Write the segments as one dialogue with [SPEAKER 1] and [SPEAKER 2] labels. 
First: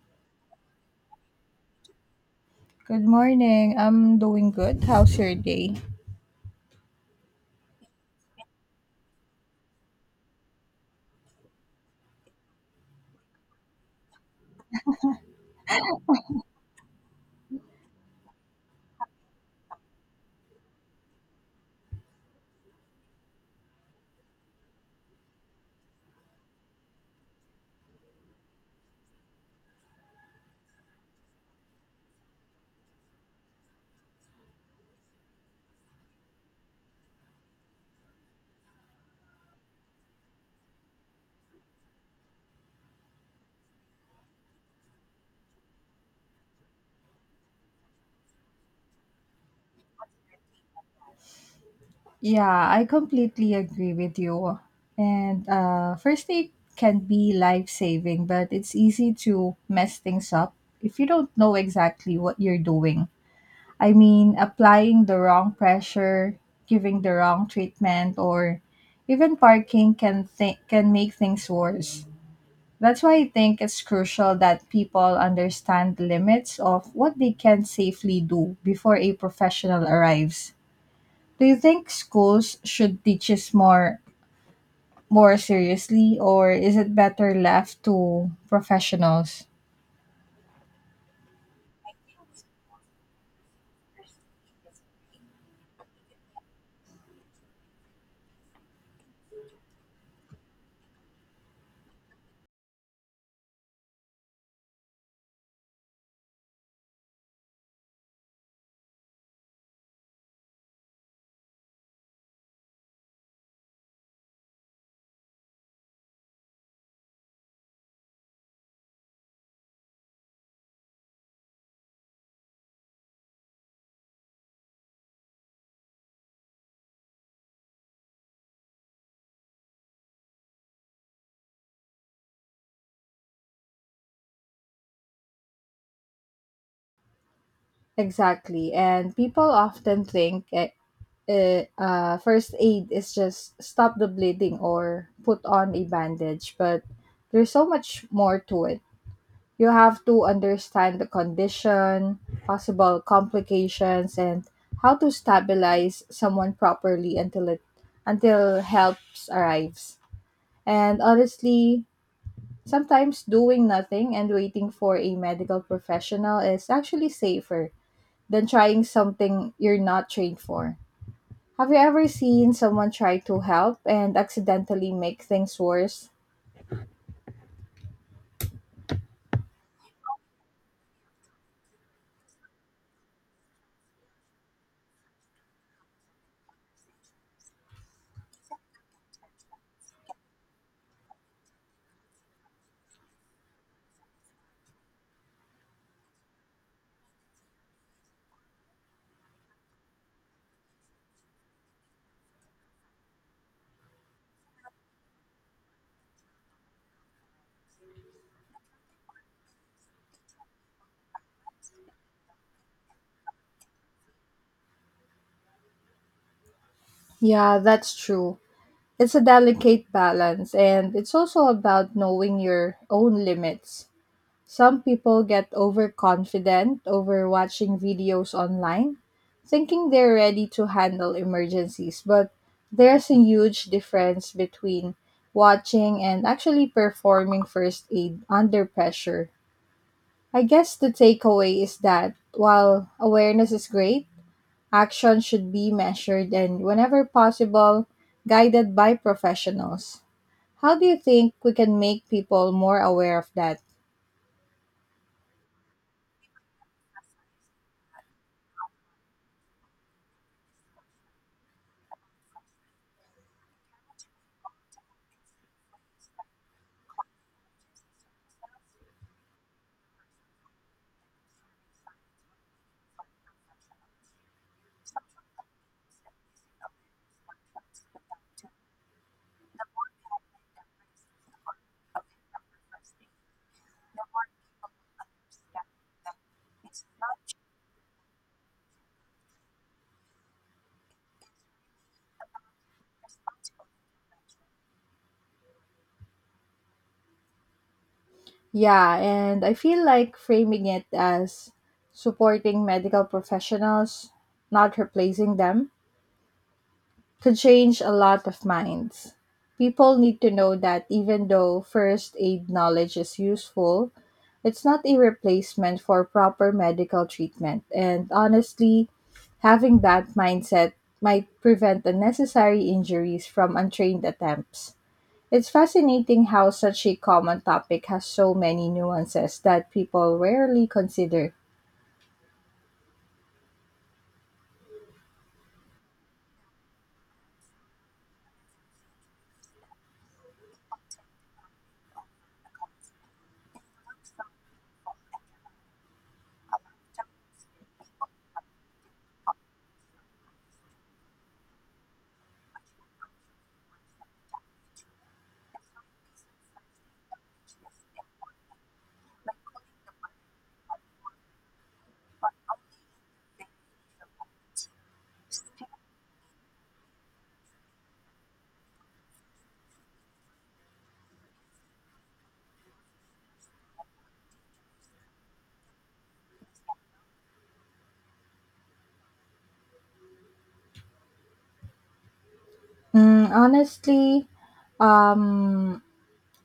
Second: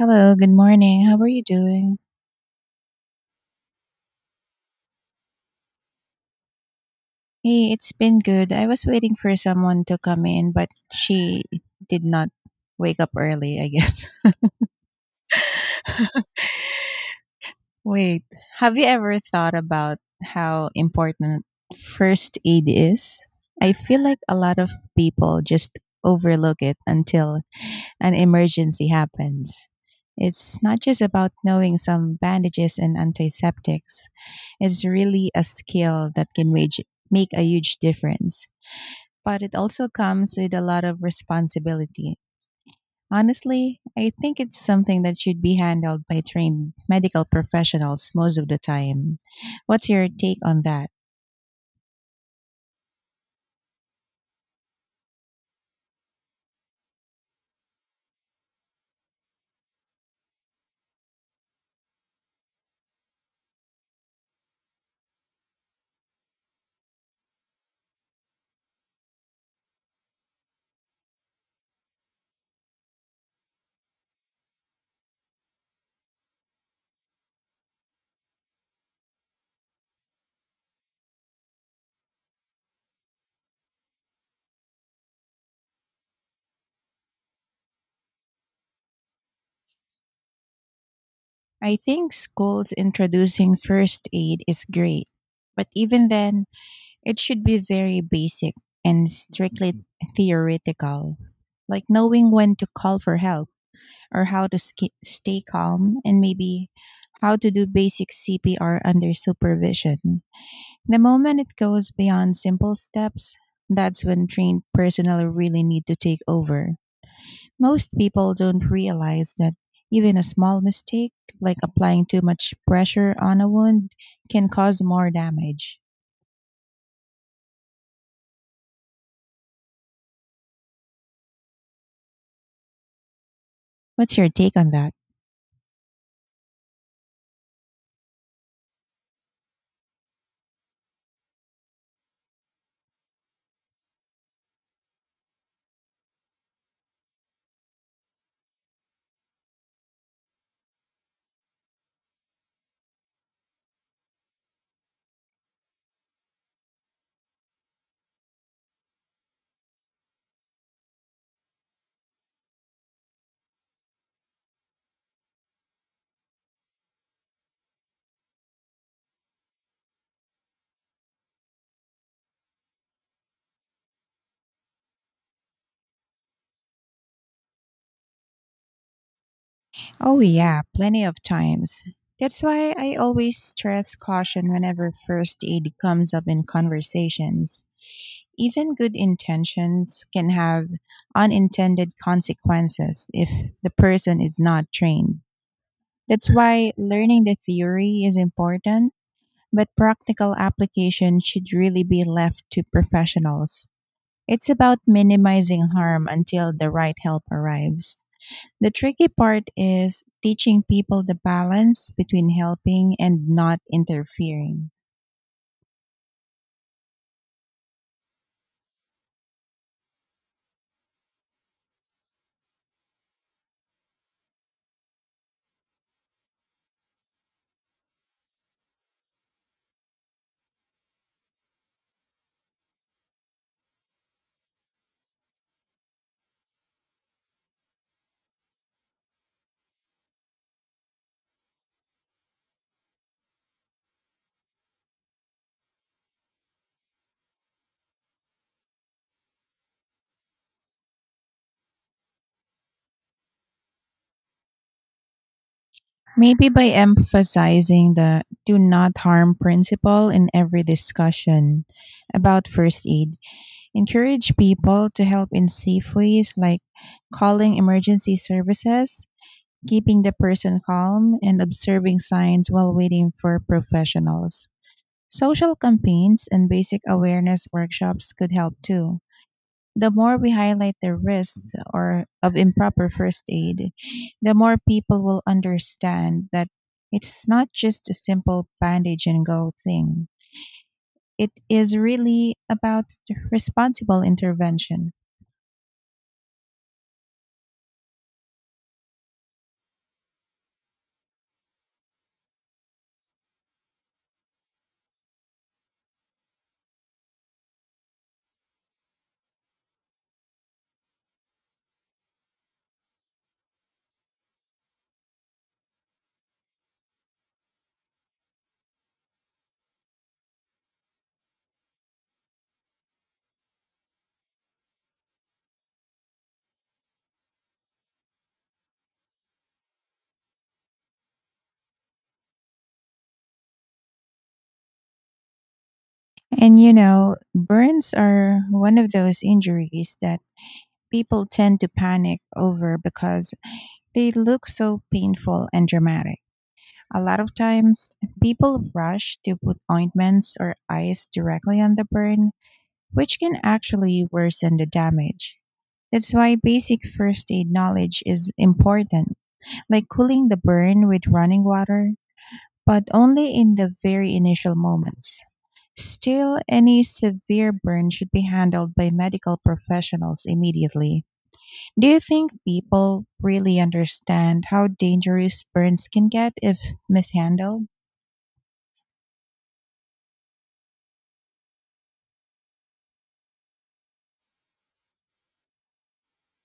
[SPEAKER 1] Hello, good morning. How are you doing?
[SPEAKER 2] Good morning. I'm doing good. How's your day?
[SPEAKER 1] Hey, it's been good. I was waiting for someone to come in, but she did not wake up early, I guess. Wait, have you ever thought about how important first aid is? I feel like a lot of people just overlook it until an emergency happens. It's not just about knowing some bandages and antiseptics. It's really a skill that can wage, make a huge difference. But it also comes with a lot of responsibility. Honestly, I think it's something that should be handled by trained medical professionals most of the time. What's your take on that?
[SPEAKER 2] Yeah, I completely agree with you. And First aid can be life saving, but it's easy to mess things up if you don't know exactly what you're doing. I mean, applying the wrong pressure, giving the wrong treatment, or even parking can make things worse. That's why I think it's crucial that people understand the limits of what they can safely do before a professional arrives. Do you think schools should teach us more seriously, or is it better left to professionals?
[SPEAKER 1] I think schools introducing first aid is great, but even then, it should be very basic and strictly theoretical, like knowing when to call for help or how to stay calm and maybe how to do basic CPR under supervision. The moment it goes beyond simple steps, that's when trained personnel really need to take over. Most people don't realize that even a small mistake, like applying too much pressure on a wound, can cause more damage. What's your take on that?
[SPEAKER 2] Exactly. And people often think first aid is just stop the bleeding or put on a bandage, but there's so much more to it. You have to understand the condition, possible complications, and how to stabilize someone properly until help arrives. And honestly, sometimes doing nothing and waiting for a medical professional is actually safer than trying something you're not trained for. Have you ever seen someone try to help and accidentally make things worse?
[SPEAKER 1] Oh, yeah, plenty of times. That's why I always stress caution whenever first aid comes up in conversations. Even good intentions can have unintended consequences if the person is not trained. That's why learning the theory is important, but practical application should really be left to professionals. It's about minimizing harm until the right help arrives. The tricky part is teaching people the balance between helping and not interfering.
[SPEAKER 2] Yeah, that's true. It's a delicate balance, and it's also about knowing your own limits. Some people get overconfident over watching videos online, thinking they're ready to handle emergencies, but there's a huge difference between watching and actually performing first aid under pressure. I guess the takeaway is that while awareness is great, action should be measured and, whenever possible, guided by professionals. How do you think we can make people more aware of that?
[SPEAKER 1] Maybe by emphasizing the do not harm principle in every discussion about first aid, encourage people to help in safe ways like calling emergency services, keeping the person calm, and observing signs while waiting for professionals. Social campaigns and basic awareness workshops could help too. The more we highlight the risks or of improper first aid, the more people will understand that it's not just a simple bandage and go thing. It is really about responsible intervention.
[SPEAKER 2] Yeah, and I feel like framing it as supporting medical professionals, not replacing them, could change a lot of minds. People need to know that even though first aid knowledge is useful, it's not a replacement for proper medical treatment. And honestly, having that mindset might prevent unnecessary injuries from untrained attempts. It's fascinating how such a common topic has so many nuances that people rarely consider.
[SPEAKER 1] And you know, burns are one of those injuries that people tend to panic over because they look so painful and dramatic. A lot of times, people rush to put ointments or ice directly on the burn, which can actually worsen the damage. That's why basic first aid knowledge is important, like cooling the burn with running water, but only in the very initial moments. Still, any severe burn should be handled by medical professionals immediately. Do you think people really understand how dangerous burns can get if mishandled?
[SPEAKER 2] Mm, honestly, um,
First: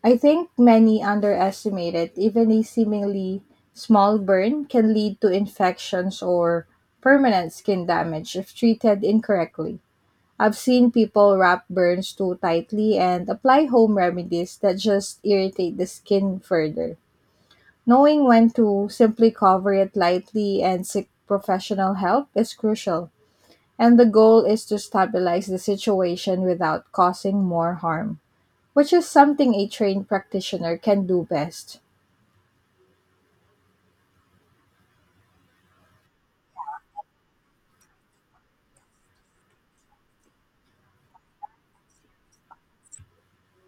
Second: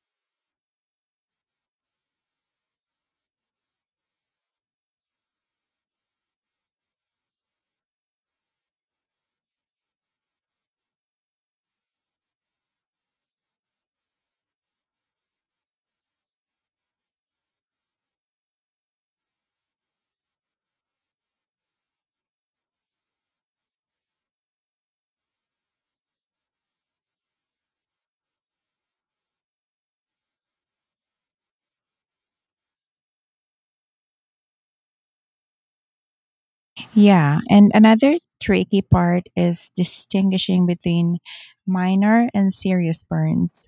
[SPEAKER 2] I think many underestimate it. Even a seemingly small burn can lead to infections or permanent skin damage if treated incorrectly. I've seen people wrap burns too tightly and apply home remedies that just irritate the skin further. Knowing when to simply cover it lightly and seek professional help is crucial, and the goal is to stabilize the situation without causing more harm, which is something a trained practitioner can do best.
[SPEAKER 1] Yeah, and another tricky part is distinguishing between minor and serious burns.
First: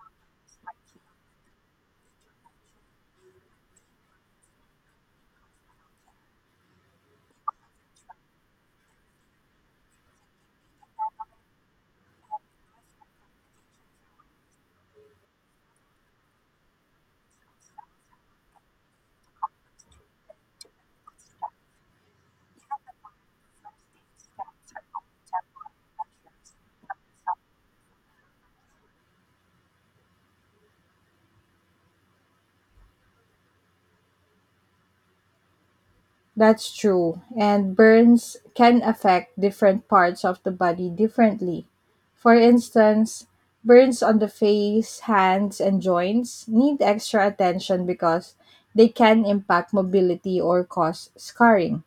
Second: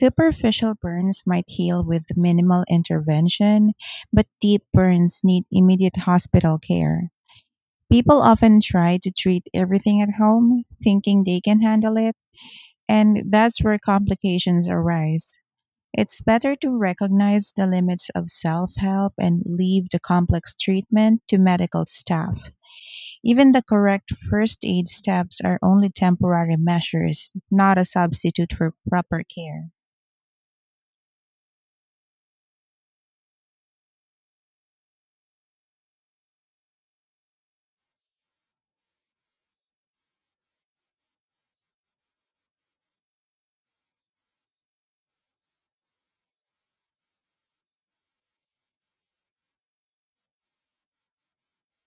[SPEAKER 1] Superficial burns might heal with minimal intervention, but deep burns need immediate hospital care. People often try to treat everything at home, thinking they can handle it, and that's where complications arise. It's better to recognize the limits of self help and leave the complex treatment to medical staff. Even the correct first aid steps are only temporary measures, not a substitute for proper care.
[SPEAKER 2] That's true, and burns can affect different parts of the body differently. For instance, burns on the face, hands, and joints need extra attention because they can impact mobility or cause scarring.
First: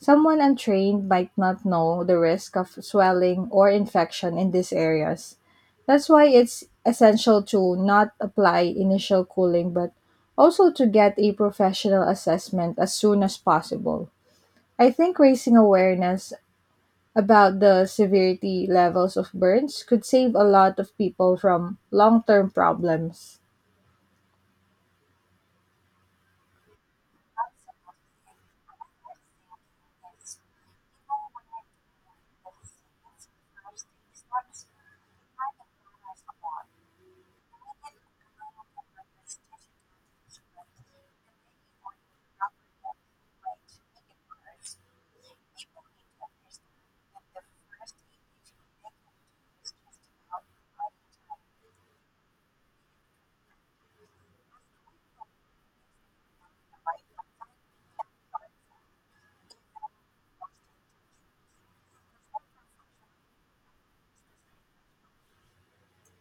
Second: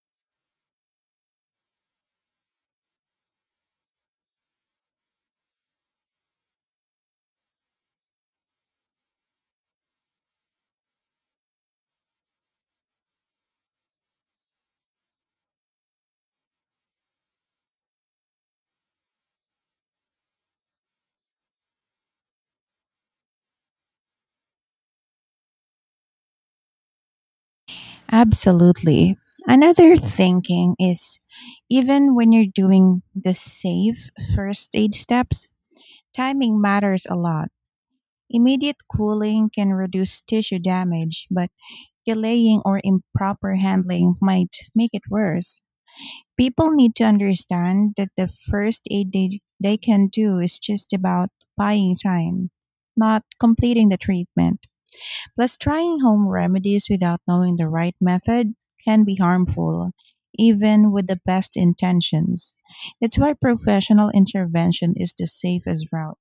[SPEAKER 2] Someone untrained might not know the risk of swelling or infection in these areas. That's why it's essential to not apply initial cooling but also to get a professional assessment as soon as possible. I think raising awareness about the severity levels of burns could save a lot of people from long term problems.
[SPEAKER 1] Absolutely. Another thinking is even when you're doing the safe first aid steps, timing matters a lot. Immediate cooling can reduce tissue damage, but delaying or improper handling might make it worse. People need to understand that the first aid they can do is just about buying time, not completing the treatment. Plus, trying home remedies without knowing the right method can be harmful, even with the best intentions. That's why professional intervention is the safest route.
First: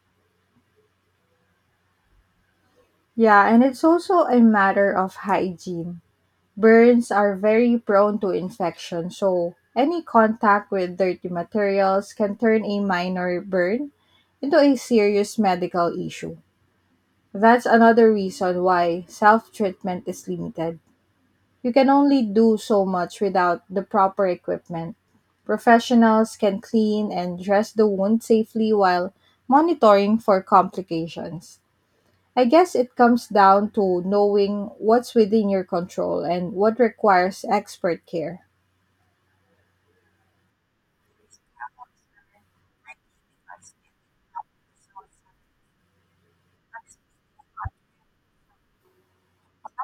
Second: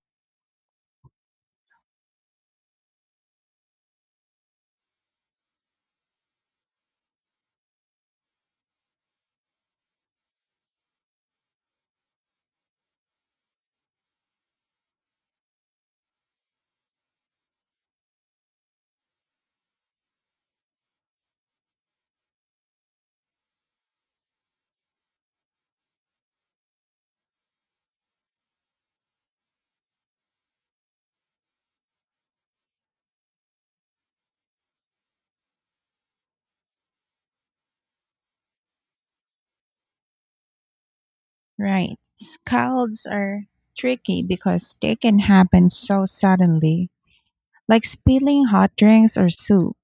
[SPEAKER 2] Yeah, and it's also a matter of hygiene. Burns are very prone to infection, so any contact with dirty materials can turn a minor burn into a serious medical issue. That's another reason why self treatment is limited. You can only do so much without the proper equipment. Professionals can clean and dress the wound safely while monitoring for complications. I guess it comes down to knowing what's within your control and what requires expert care.
[SPEAKER 1] Right. Scalds are tricky because they can happen so suddenly, like spilling hot drinks or soup.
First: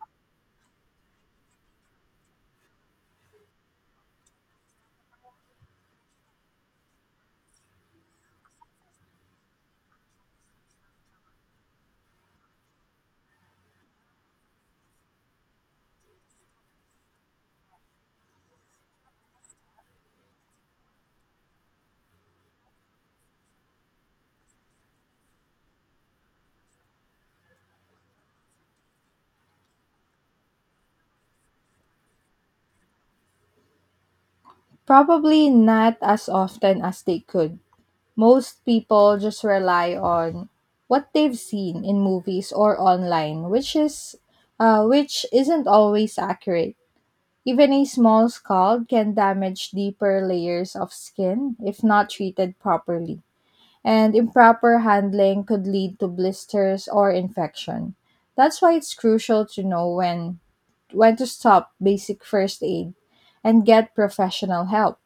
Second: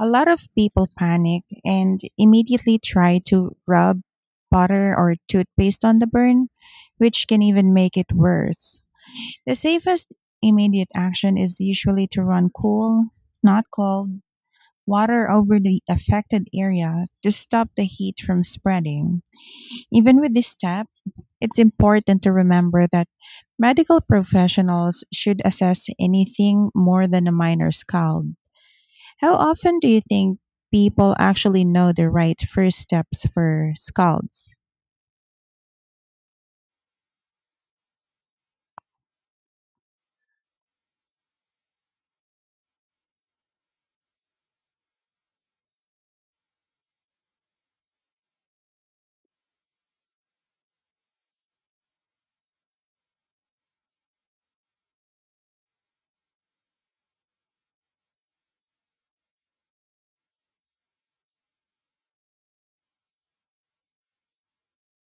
[SPEAKER 1] A lot of people panic and immediately try to rub butter or toothpaste on the burn, which can even make it worse. The safest immediate action is usually to run cool, not cold, water over the affected area to stop the heat from spreading. Even with this step, it's important to remember that medical professionals should assess anything more than a minor scald. How often do you think people actually know the right first steps for scalds?
[SPEAKER 2] Probably not as often as they could. Most people just rely on what they've seen in movies or online, which is which isn't always accurate. Even a small scald can damage deeper layers of skin if not treated properly, and improper handling could lead to blisters or infection. That's why it's crucial to know when to stop basic first aid and get professional help.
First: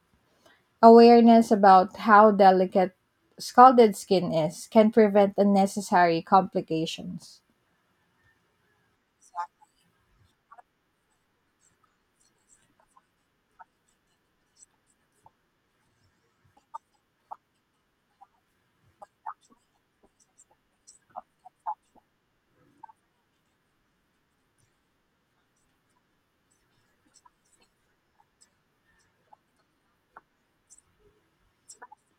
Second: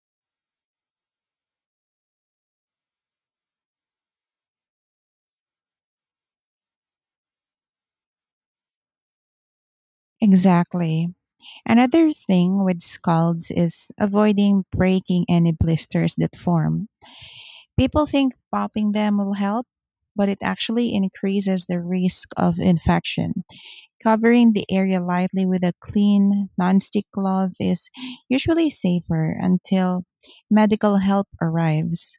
[SPEAKER 2] Awareness about how delicate scalded skin is can prevent unnecessary complications.
[SPEAKER 1] Exactly. Another thing with scalds is avoiding breaking any blisters that form. People think popping them will help, but it actually increases the risk of infection. Covering the area lightly with a clean, nonstick cloth is usually safer until medical help arrives.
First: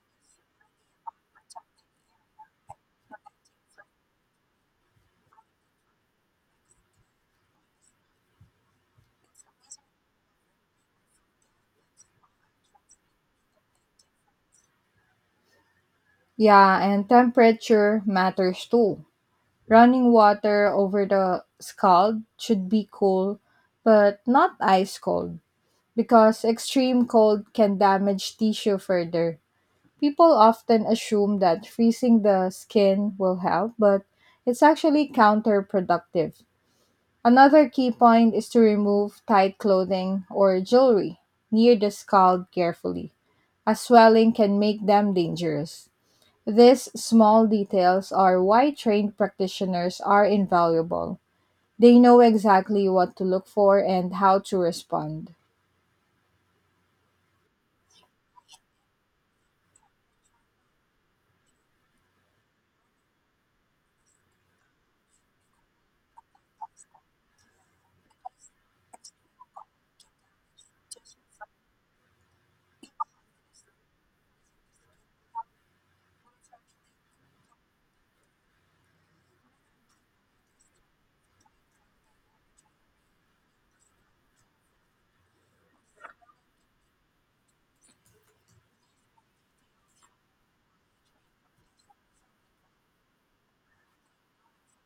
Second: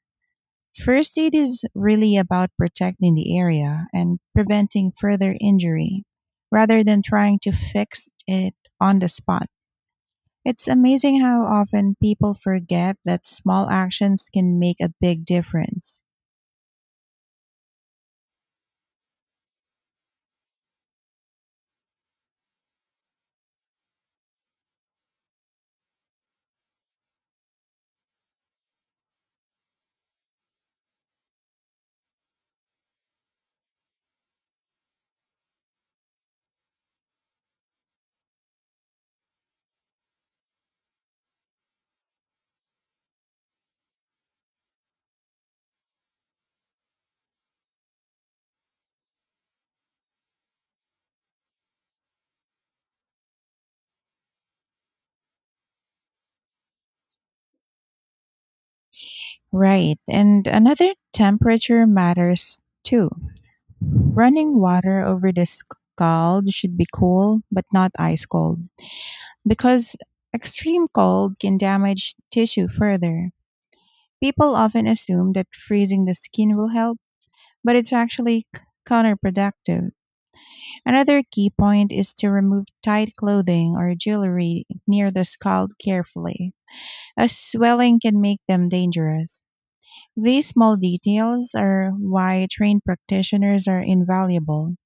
[SPEAKER 1] First aid is really about protecting the area and preventing further injury rather than trying to fix it on the spot. It's amazing how often people forget that small actions can make a big difference.
[SPEAKER 2] Yeah, and temperature matters too. Running water over the scald should be cool, but not ice cold, because extreme cold can damage tissue further. People often assume that freezing the skin will help, but it's actually counterproductive. Another key point is to remove tight clothing or jewelry near the scald carefully, as swelling can make them dangerous. These small details are why trained practitioners are invaluable. They know exactly what to look for and how to respond.
[SPEAKER 1] Right. And another temperature matters too. Running water over the scald should be cool, but not ice cold, because extreme cold can damage tissue further. People often assume that freezing the skin will help, but it's actually counterproductive. Another key point is to remove tight clothing or jewelry near the scald carefully, as swelling can make them dangerous. These small details are why trained practitioners are invaluable.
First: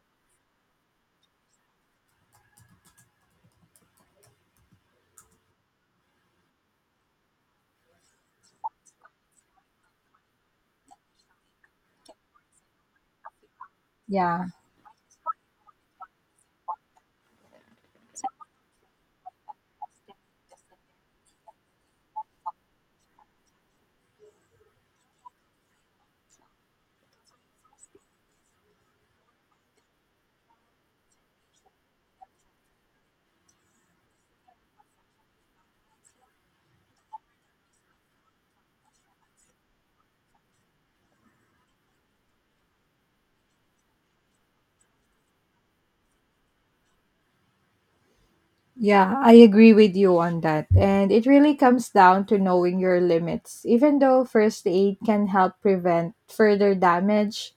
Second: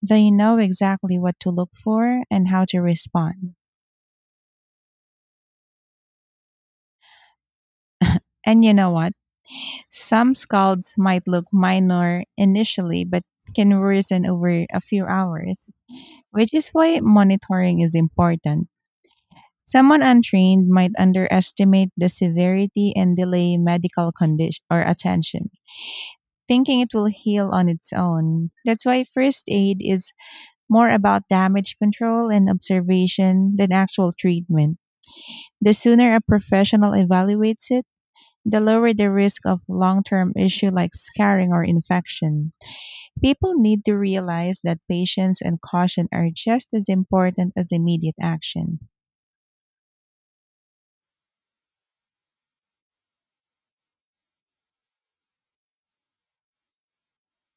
[SPEAKER 1] They know exactly what to look for and how to respond. And you know what? Some scalds might look minor initially, but can worsen
[SPEAKER 2] Yeah.
[SPEAKER 1] over a few hours, which is why monitoring is important. Someone untrained might underestimate the severity and delay medical condition or attention, thinking it will heal on its own. That's why first aid is more about damage control and observation than actual treatment. The sooner a professional evaluates it, the lower the risk of long term issue like scarring or infection. People need to realize that patience and caution are just as important as immediate action.
[SPEAKER 2] Yeah, I agree with you on that. And it really comes down to knowing your limits. Even though first aid can help prevent further damage,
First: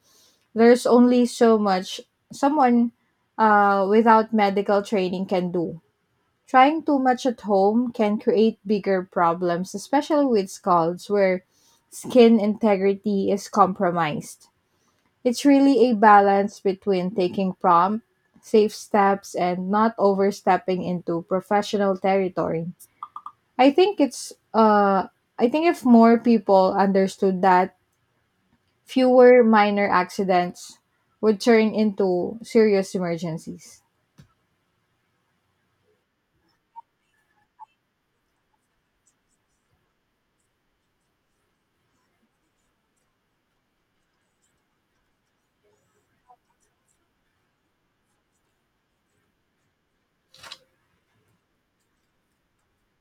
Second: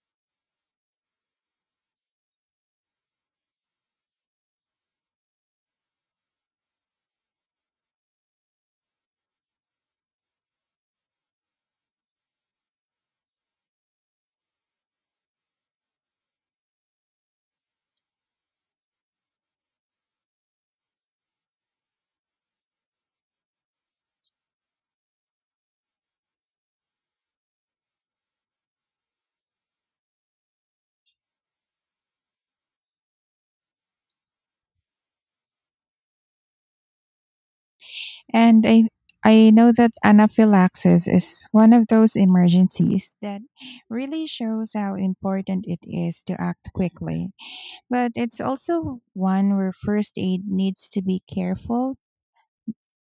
[SPEAKER 2] there's only so much someone without medical training can do. Trying too much at home can create bigger problems, especially with scalds where skin integrity is compromised. It's really a balance between taking prompt, safe steps and not overstepping into professional territory. I think it's uh I think if more people understood that, fewer minor accidents would turn into serious emergencies.
[SPEAKER 1] And I know that anaphylaxis is one of those emergencies that really shows how important it is to act quickly. But it's also one where first aid needs to be careful.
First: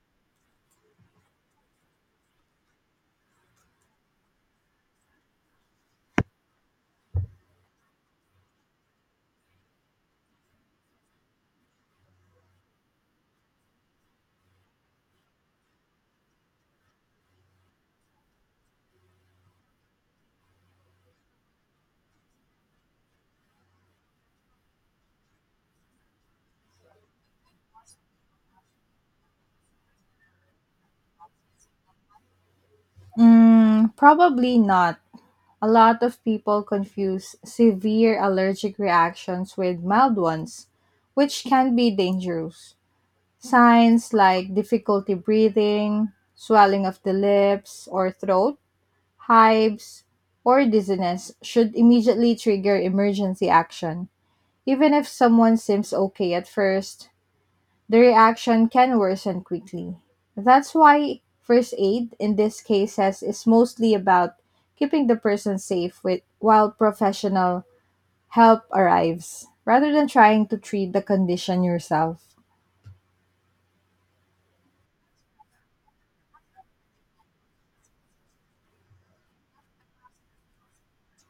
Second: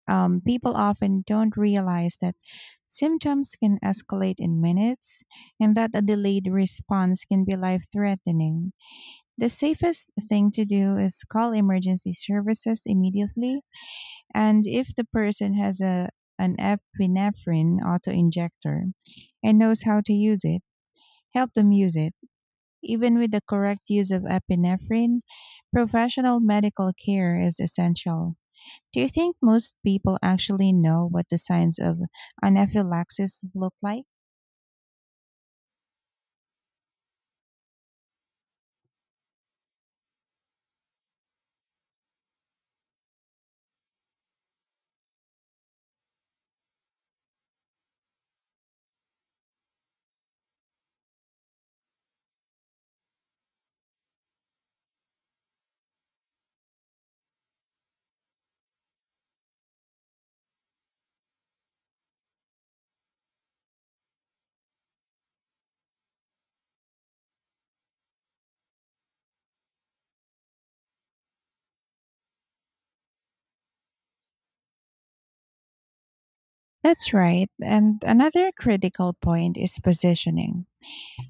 [SPEAKER 1] People often don't realize that symptoms can escalate in minutes and that a delayed response can be life threatening. The safest thing to do is call emergency services immediately, and if the person has a an epinephrine autoinjector and knows how to use it, help them use it. Even with the correct use of epinephrine, professional medical care is essential. Do you think most people actually know what the signs of anaphylaxis look
[SPEAKER 2] Mm,
[SPEAKER 1] like?
[SPEAKER 2] probably not. A lot of people confuse severe allergic reactions with mild ones, which can be dangerous. Signs like difficulty breathing, swelling of the lips or throat, hives, or dizziness should immediately trigger emergency action. Even if someone seems okay at first, the reaction can worsen quickly. That's why first aid in these cases is mostly about keeping the person safe with, while professional help arrives, rather than trying to treat the condition yourself.
[SPEAKER 1] That's right. And another critical point is positioning.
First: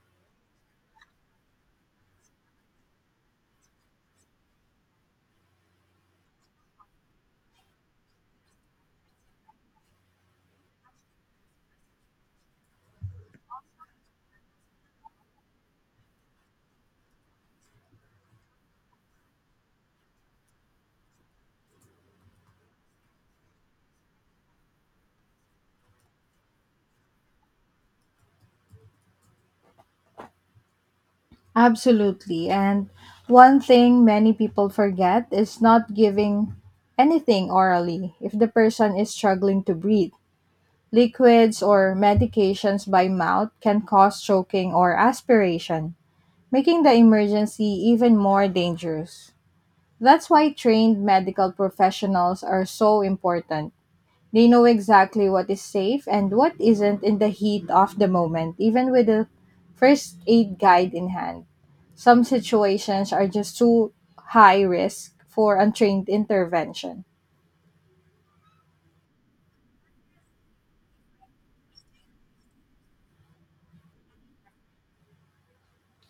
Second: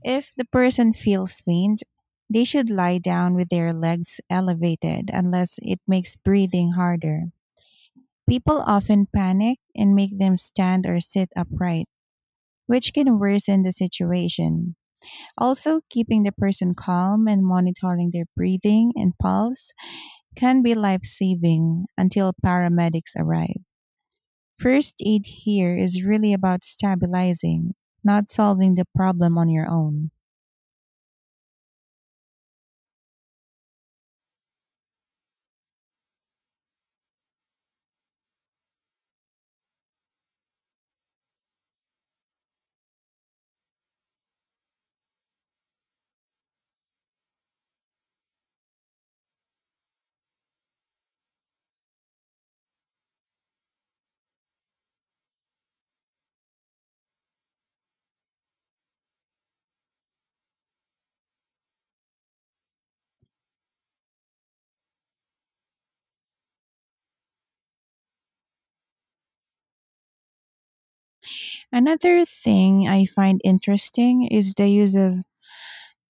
[SPEAKER 1] If the person feels faint, they should lie down with their legs elevated unless it makes breathing harder. People often panic and make them stand or sit upright, which can worsen the situation. Also, keeping the person calm and monitoring their breathing and pulse can be life saving until paramedics arrive. First aid here is really about stabilizing, not solving the problem on your own.
[SPEAKER 2] Absolutely. And one thing many people forget is not giving anything orally if the person is struggling to breathe. Liquids or medications by mouth can cause choking or aspiration, making the emergency even more dangerous. That's why trained medical professionals are so important. They know exactly what is safe and what isn't in the heat of the moment, even with a first aid guide in hand. Some situations are just too high risk for untrained intervention.
[SPEAKER 1] Another thing I find interesting is the use of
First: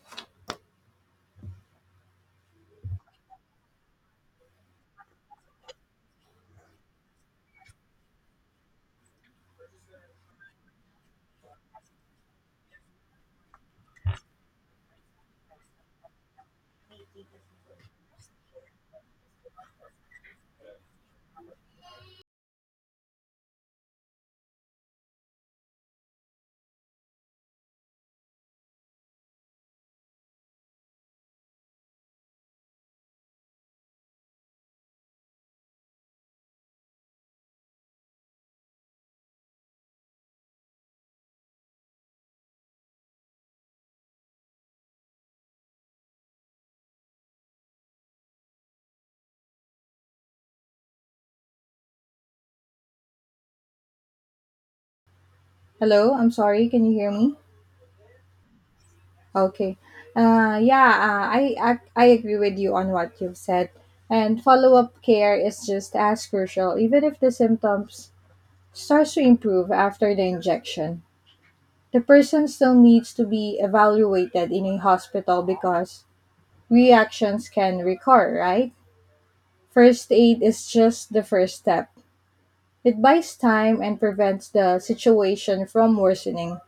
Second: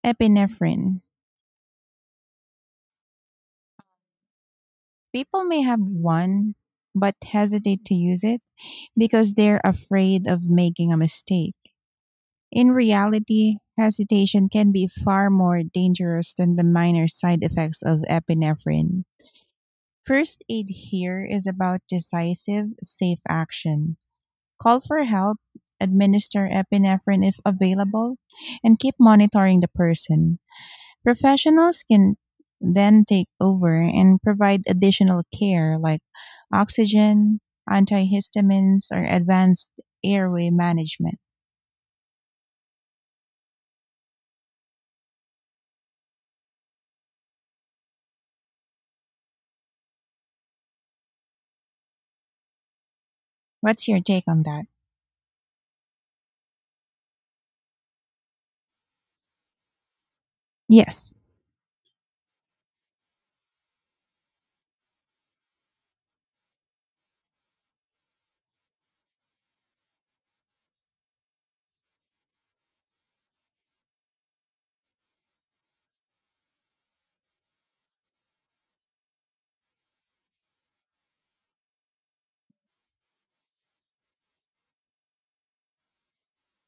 [SPEAKER 1] epinephrine. People may have one but hesitate to use it because they're afraid of making a mistake. In reality, hesitation can be far more dangerous than the minor side effects of epinephrine. First aid here is about decisive, safe action. Call for help, administer epinephrine if available, and keep monitoring the person. Professionals can then take over and provide additional care like oxygen, antihistamines, or advanced airway management. What's your take on that?
[SPEAKER 2] Hello, I'm sorry, can you hear me? Okay. Uh, yeah,
[SPEAKER 1] Yes,
[SPEAKER 2] uh, I agree with you on what you've said. And follow-up care is just as crucial, even if the symptoms starts to improve after the injection. The person still needs to be evaluated in a hospital because reactions can recur, right? First aid is just the first step. It buys time and prevents the situation from worsening.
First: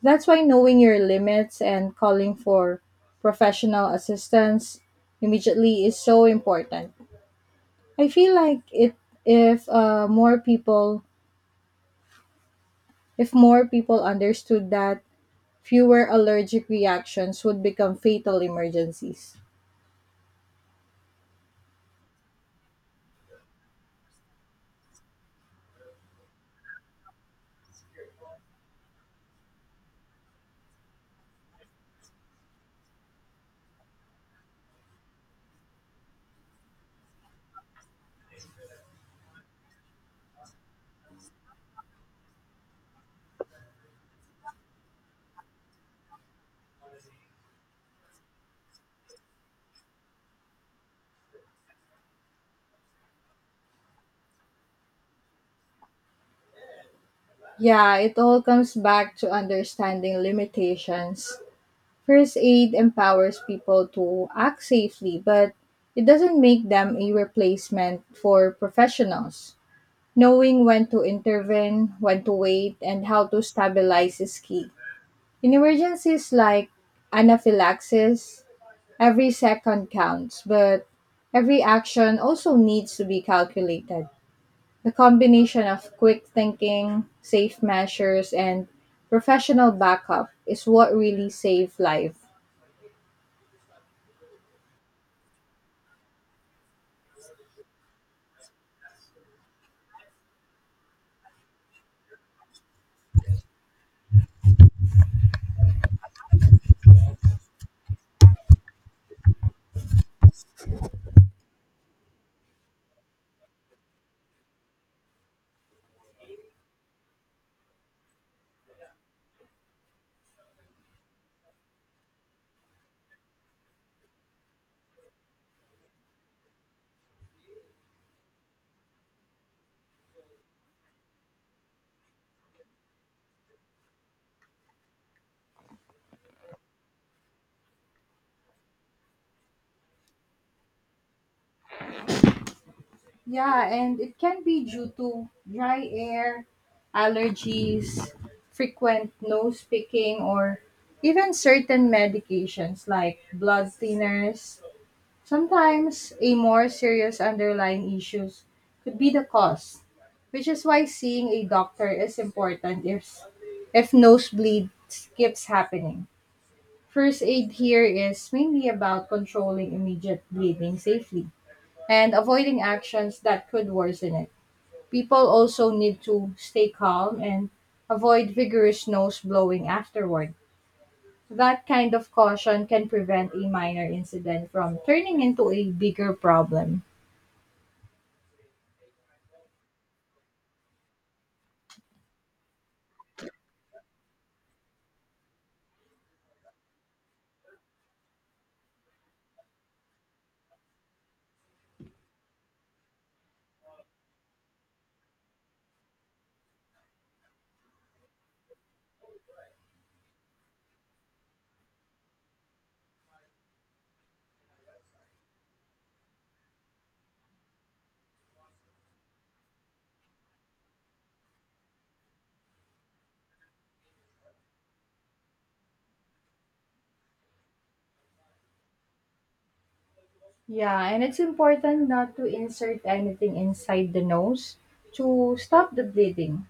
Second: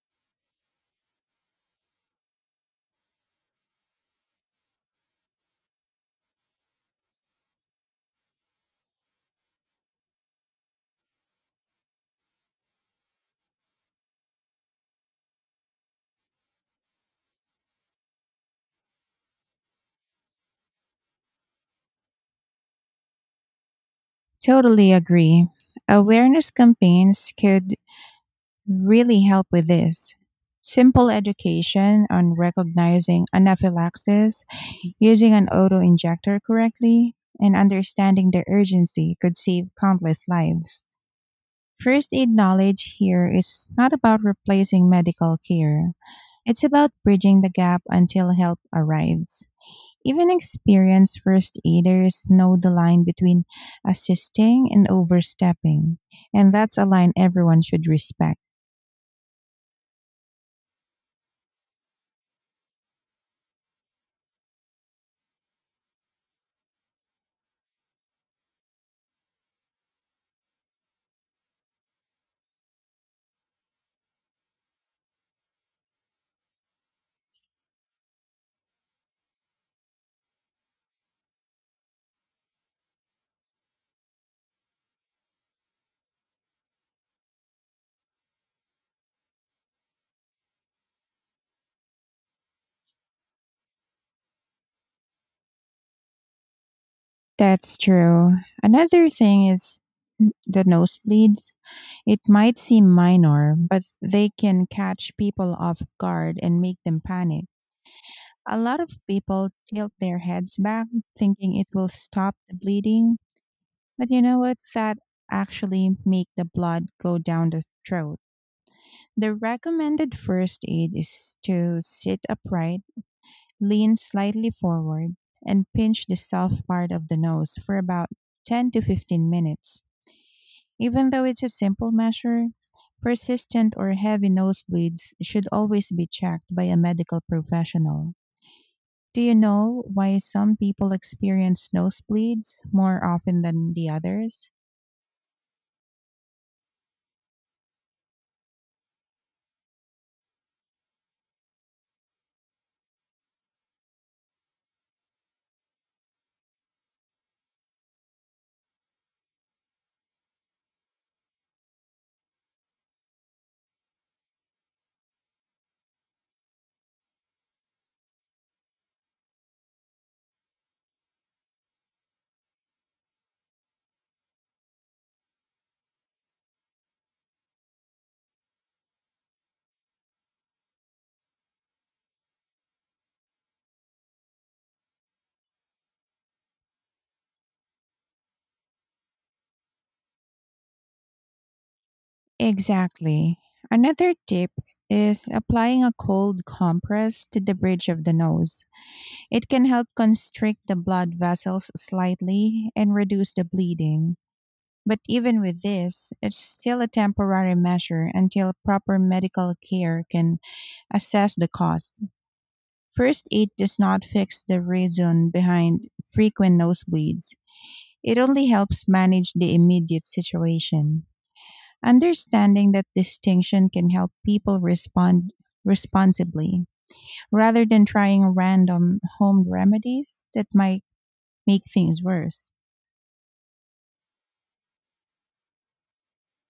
[SPEAKER 2] That's why knowing your limits and calling for professional assistance immediately is so important. I feel like it if more people If more people understood that, fewer allergic reactions would become fatal emergencies.
[SPEAKER 1] totally agree. Awareness campaigns could really help with this. Simple education on recognizing anaphylaxis, using an auto injector correctly, and understanding the urgency could save countless lives. First aid knowledge here is not about replacing medical care. It's about bridging the gap until help arrives. Even experienced first aiders know the line between assisting and overstepping, and that's a line everyone should
[SPEAKER 2] Yeah, it
[SPEAKER 1] respect.
[SPEAKER 2] all comes back to understanding limitations. First aid empowers people to act safely, but it doesn't make them a replacement for professionals. Knowing when to intervene, when to wait, and how to stabilize is key. In emergencies like anaphylaxis, every second counts, but every action also needs to be calculated. The combination of quick thinking, safe measures, and professional backup is what really saved life.
[SPEAKER 1] That's true. Another thing is the nosebleeds. It might seem minor, but they can catch people off guard and make them panic. A lot of people tilt their heads back thinking it will stop the bleeding, but you know what? That actually make the blood go down the throat. The recommended first aid is to sit upright, lean slightly forward, and pinch the soft part of the nose for about 10 to 15 minutes. Even though it's a simple measure, persistent or heavy nosebleeds should always be checked by a medical professional. Do you know why some people experience nosebleeds more often
[SPEAKER 2] Yeah,
[SPEAKER 1] than the
[SPEAKER 2] and it can
[SPEAKER 1] others?
[SPEAKER 2] be due to dry air, allergies, frequent nose picking, or even certain medications like blood thinners. Sometimes a more serious underlying issues could be the cause, which is why seeing a doctor is important if nosebleed keeps happening. First aid here is mainly about controlling immediate bleeding safely and avoiding actions that could worsen it. People also need to stay calm and avoid vigorous nose blowing afterward. That kind of caution can prevent a minor incident from turning into a bigger problem.
[SPEAKER 1] Exactly. Another tip is applying a cold compress to the bridge of the nose. It can help constrict the blood vessels slightly and reduce the bleeding. But even with this, it's still a temporary measure until proper medical care can assess the cause. First aid does not fix the reason behind frequent nosebleeds. It only helps manage the immediate situation. Understanding that distinction can help people respond responsibly rather than trying random home remedies that
[SPEAKER 2] Yeah,
[SPEAKER 1] might
[SPEAKER 2] and it's
[SPEAKER 1] make
[SPEAKER 2] important
[SPEAKER 1] things
[SPEAKER 2] not to
[SPEAKER 1] worse.
[SPEAKER 2] insert anything inside the nose to stop the bleeding.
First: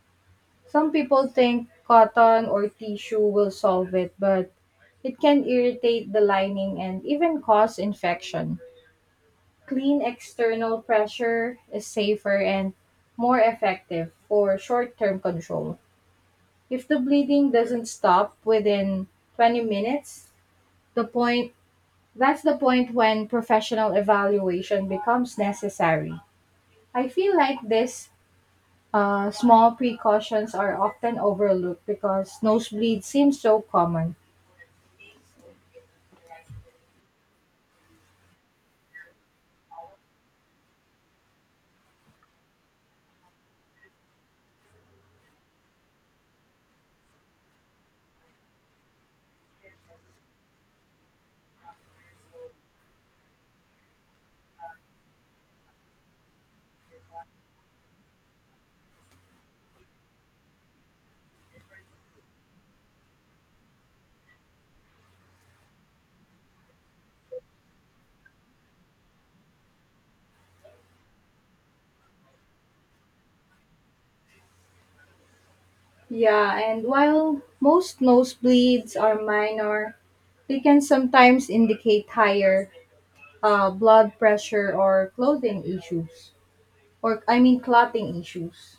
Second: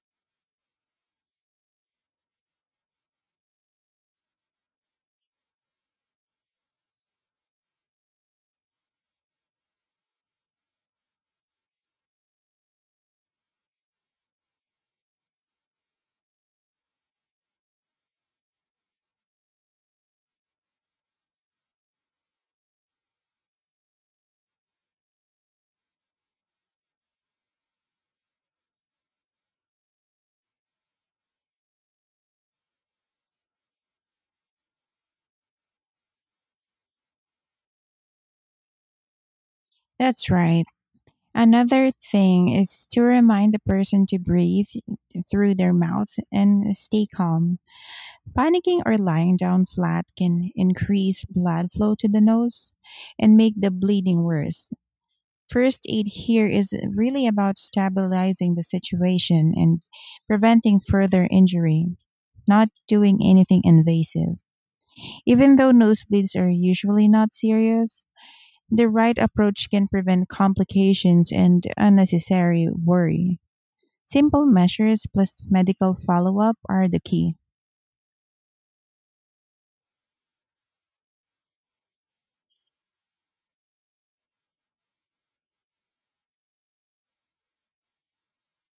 [SPEAKER 2] Some people think cotton or tissue will solve it, but it can irritate the lining and even cause infection. Clean external pressure is safer and more effective for short term control. If the bleeding doesn't stop within 20 minutes, the point that's the point when professional evaluation becomes necessary. I feel like these small precautions are often overlooked because nosebleed seems so common.
[SPEAKER 1] That's right. Another thing is to remind the person to breathe through their mouth and stay calm. Panicking or lying down flat can increase blood flow to the nose and make the bleeding worse. First aid here is really about stabilizing the situation and preventing further injury, not doing anything invasive. Even though nosebleeds are usually not serious, the right approach can prevent complications and unnecessary worry. Simple measures plus medical follow up
[SPEAKER 2] Yeah, and
[SPEAKER 1] are the key.
[SPEAKER 2] while most nosebleeds are minor, they can sometimes indicate higher blood pressure or clothing issues, or I mean clotting issues,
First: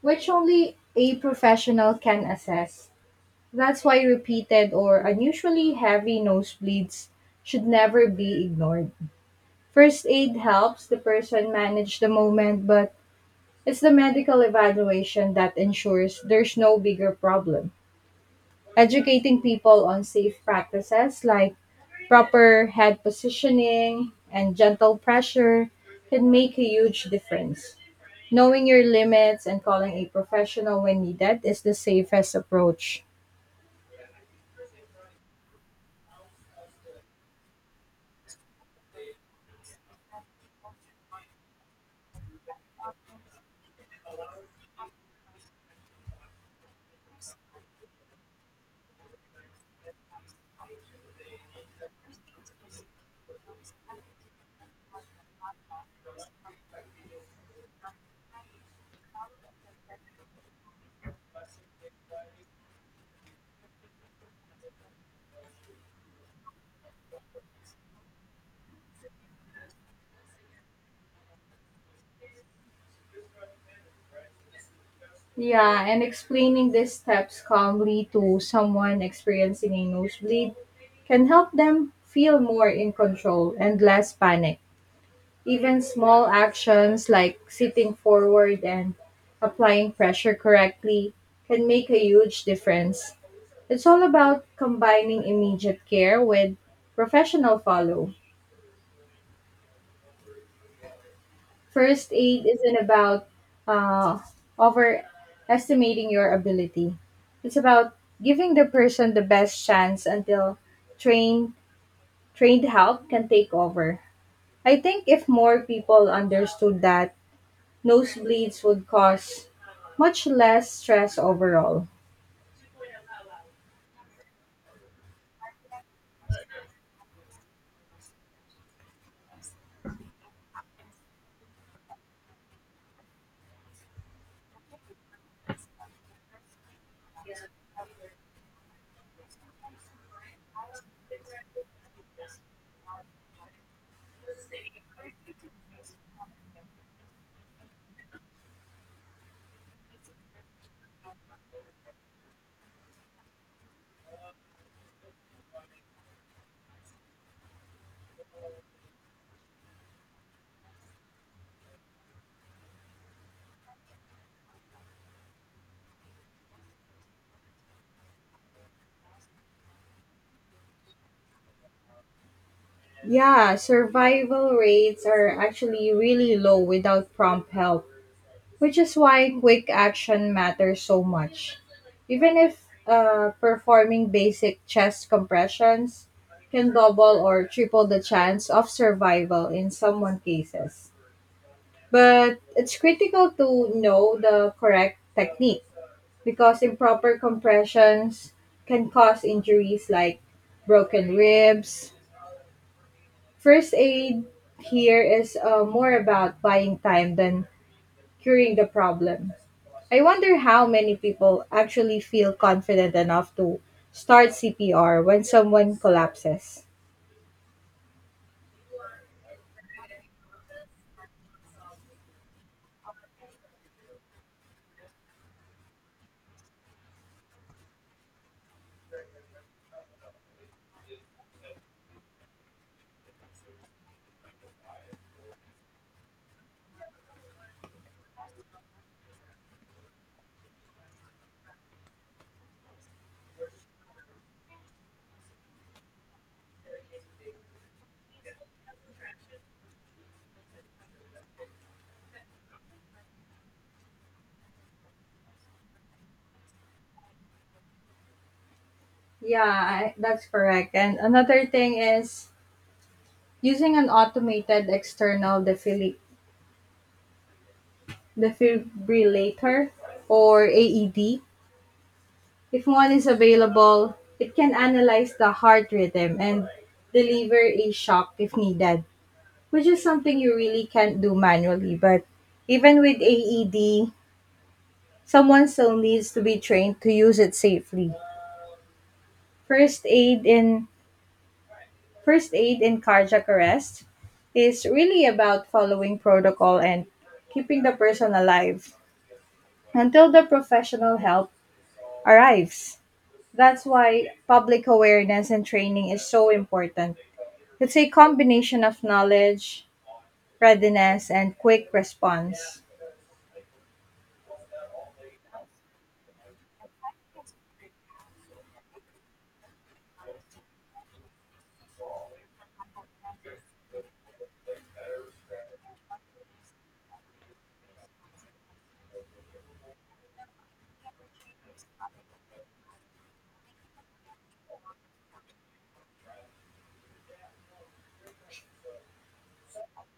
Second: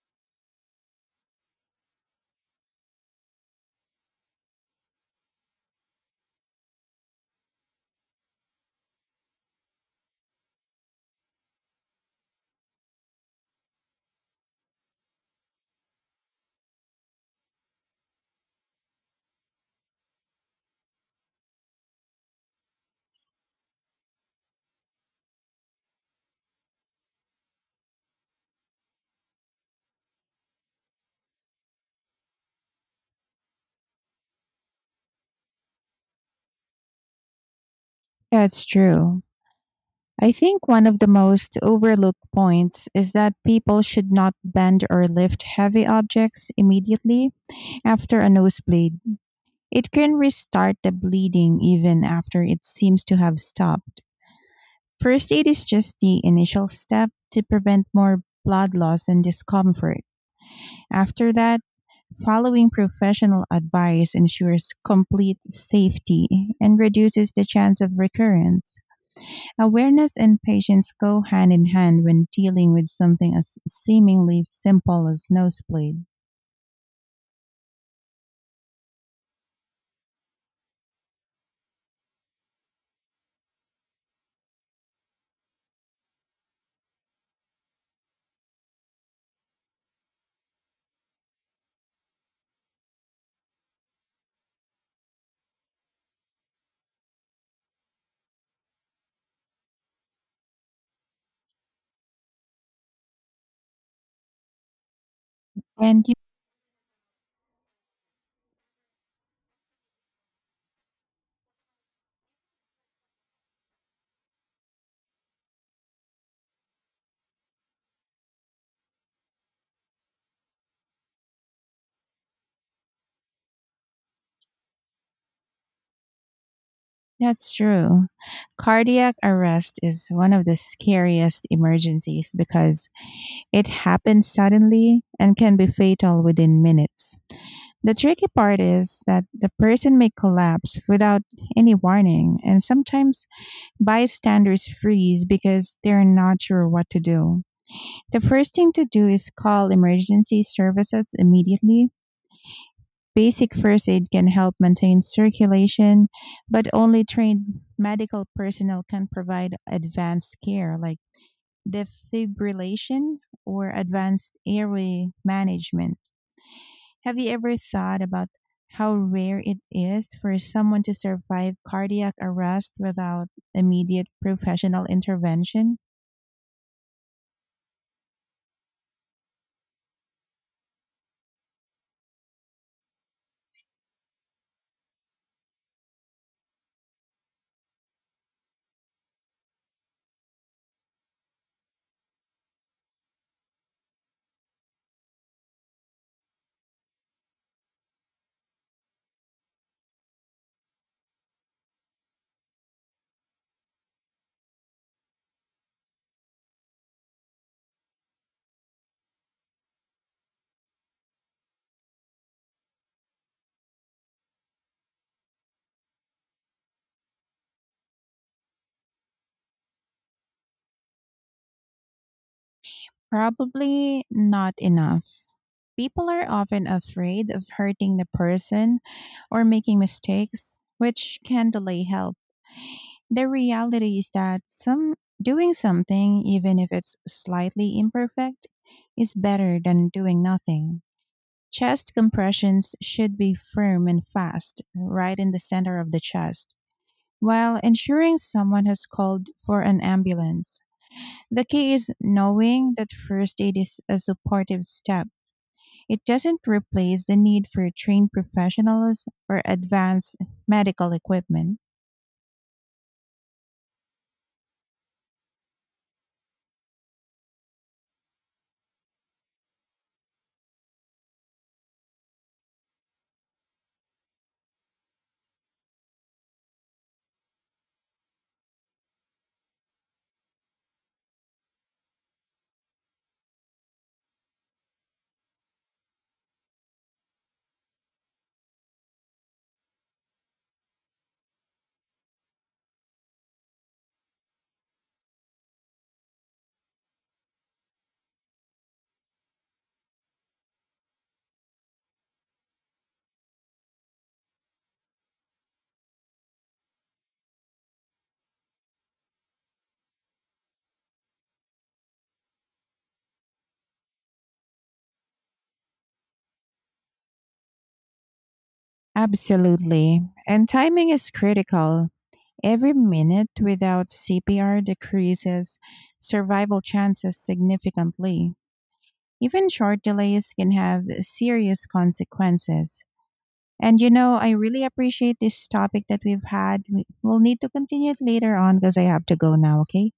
[SPEAKER 2] which only a professional can assess. That's why repeated or unusually heavy nosebleeds should never be ignored. First aid helps the person manage the moment, but it's the medical evaluation that ensures there's no bigger problem. Educating people on safe practices like proper head positioning and gentle pressure can make a huge difference. Knowing your limits and calling a professional when needed is the safest approach.
[SPEAKER 1] That's true. I think one of the most overlooked points is that people should not bend or lift heavy objects immediately after a nosebleed. It can restart the bleeding even after it seems to have stopped. First aid is just the initial step to prevent more blood loss and discomfort. After that, following professional advice ensures complete safety and reduces the chance of recurrence. Awareness and patience go hand in hand when dealing with something as seemingly simple as
[SPEAKER 2] Yeah, and
[SPEAKER 1] nosebleed.
[SPEAKER 2] explaining these steps calmly to someone experiencing a nosebleed can help them feel more in control and less panic. Even small actions like sitting forward and applying pressure correctly can make a huge difference. It's all about combining immediate care with professional follow. First aid isn't about uh,
[SPEAKER 1] And
[SPEAKER 2] overestimating your ability. It's about giving the person the best chance until trained trained help can take over. I think if more people understood that, nosebleeds would cause much less stress overall.
[SPEAKER 1] That's true. Cardiac arrest is one of the scariest emergencies because it happens suddenly and can be fatal within minutes. The tricky part is that the person may collapse without any warning, and sometimes bystanders freeze because they're not sure what to do. The first thing to do is call emergency services immediately. Basic first aid can help maintain circulation, but only trained medical personnel can provide advanced care like defibrillation or advanced airway management. Have you ever thought about how rare it is for someone to survive cardiac arrest without
[SPEAKER 2] Yeah,
[SPEAKER 1] immediate
[SPEAKER 2] survival
[SPEAKER 1] professional
[SPEAKER 2] rates are
[SPEAKER 1] intervention?
[SPEAKER 2] actually really low without prompt help, which is why quick action matters so much. Even if performing basic chest compressions can double or triple the chance of survival in someone cases. But it's critical to know the correct technique because improper compressions can cause injuries like broken ribs. First aid here is more about buying time than curing the problem. I wonder how many people actually feel confident enough to start CPR when someone collapses.
[SPEAKER 1] Probably not enough. People are often afraid of hurting the person or making mistakes, which can delay help. The reality is that some doing something, even if it's slightly imperfect, is better than doing nothing. Chest compressions should be firm and fast, right in the center of the chest, while ensuring someone has called for an ambulance. The key is knowing that first aid is a supportive step, it doesn't replace the need for trained professionals or
[SPEAKER 2] Yeah,
[SPEAKER 1] advanced
[SPEAKER 2] that's correct.
[SPEAKER 1] medical
[SPEAKER 2] And another
[SPEAKER 1] equipment.
[SPEAKER 2] thing is using an automated defibrillator, or AED. If one is available, it can analyze the heart rhythm and deliver a shock if needed, which is something you really can't do manually. But even with AED, someone still needs to be trained to use it safely. First aid in first aid in cardiac arrest is really about following protocol and keeping the person alive until the professional help arrives. That's why public awareness and training is so important. It's a combination of knowledge, readiness, and quick response.
[SPEAKER 1] Absolutely. And timing is critical. Every minute without CPR decreases survival chances significantly. Even short delays can have serious consequences. And you know, I really appreciate this topic that we've had. We'll need to continue it later on because I have to go now, okay?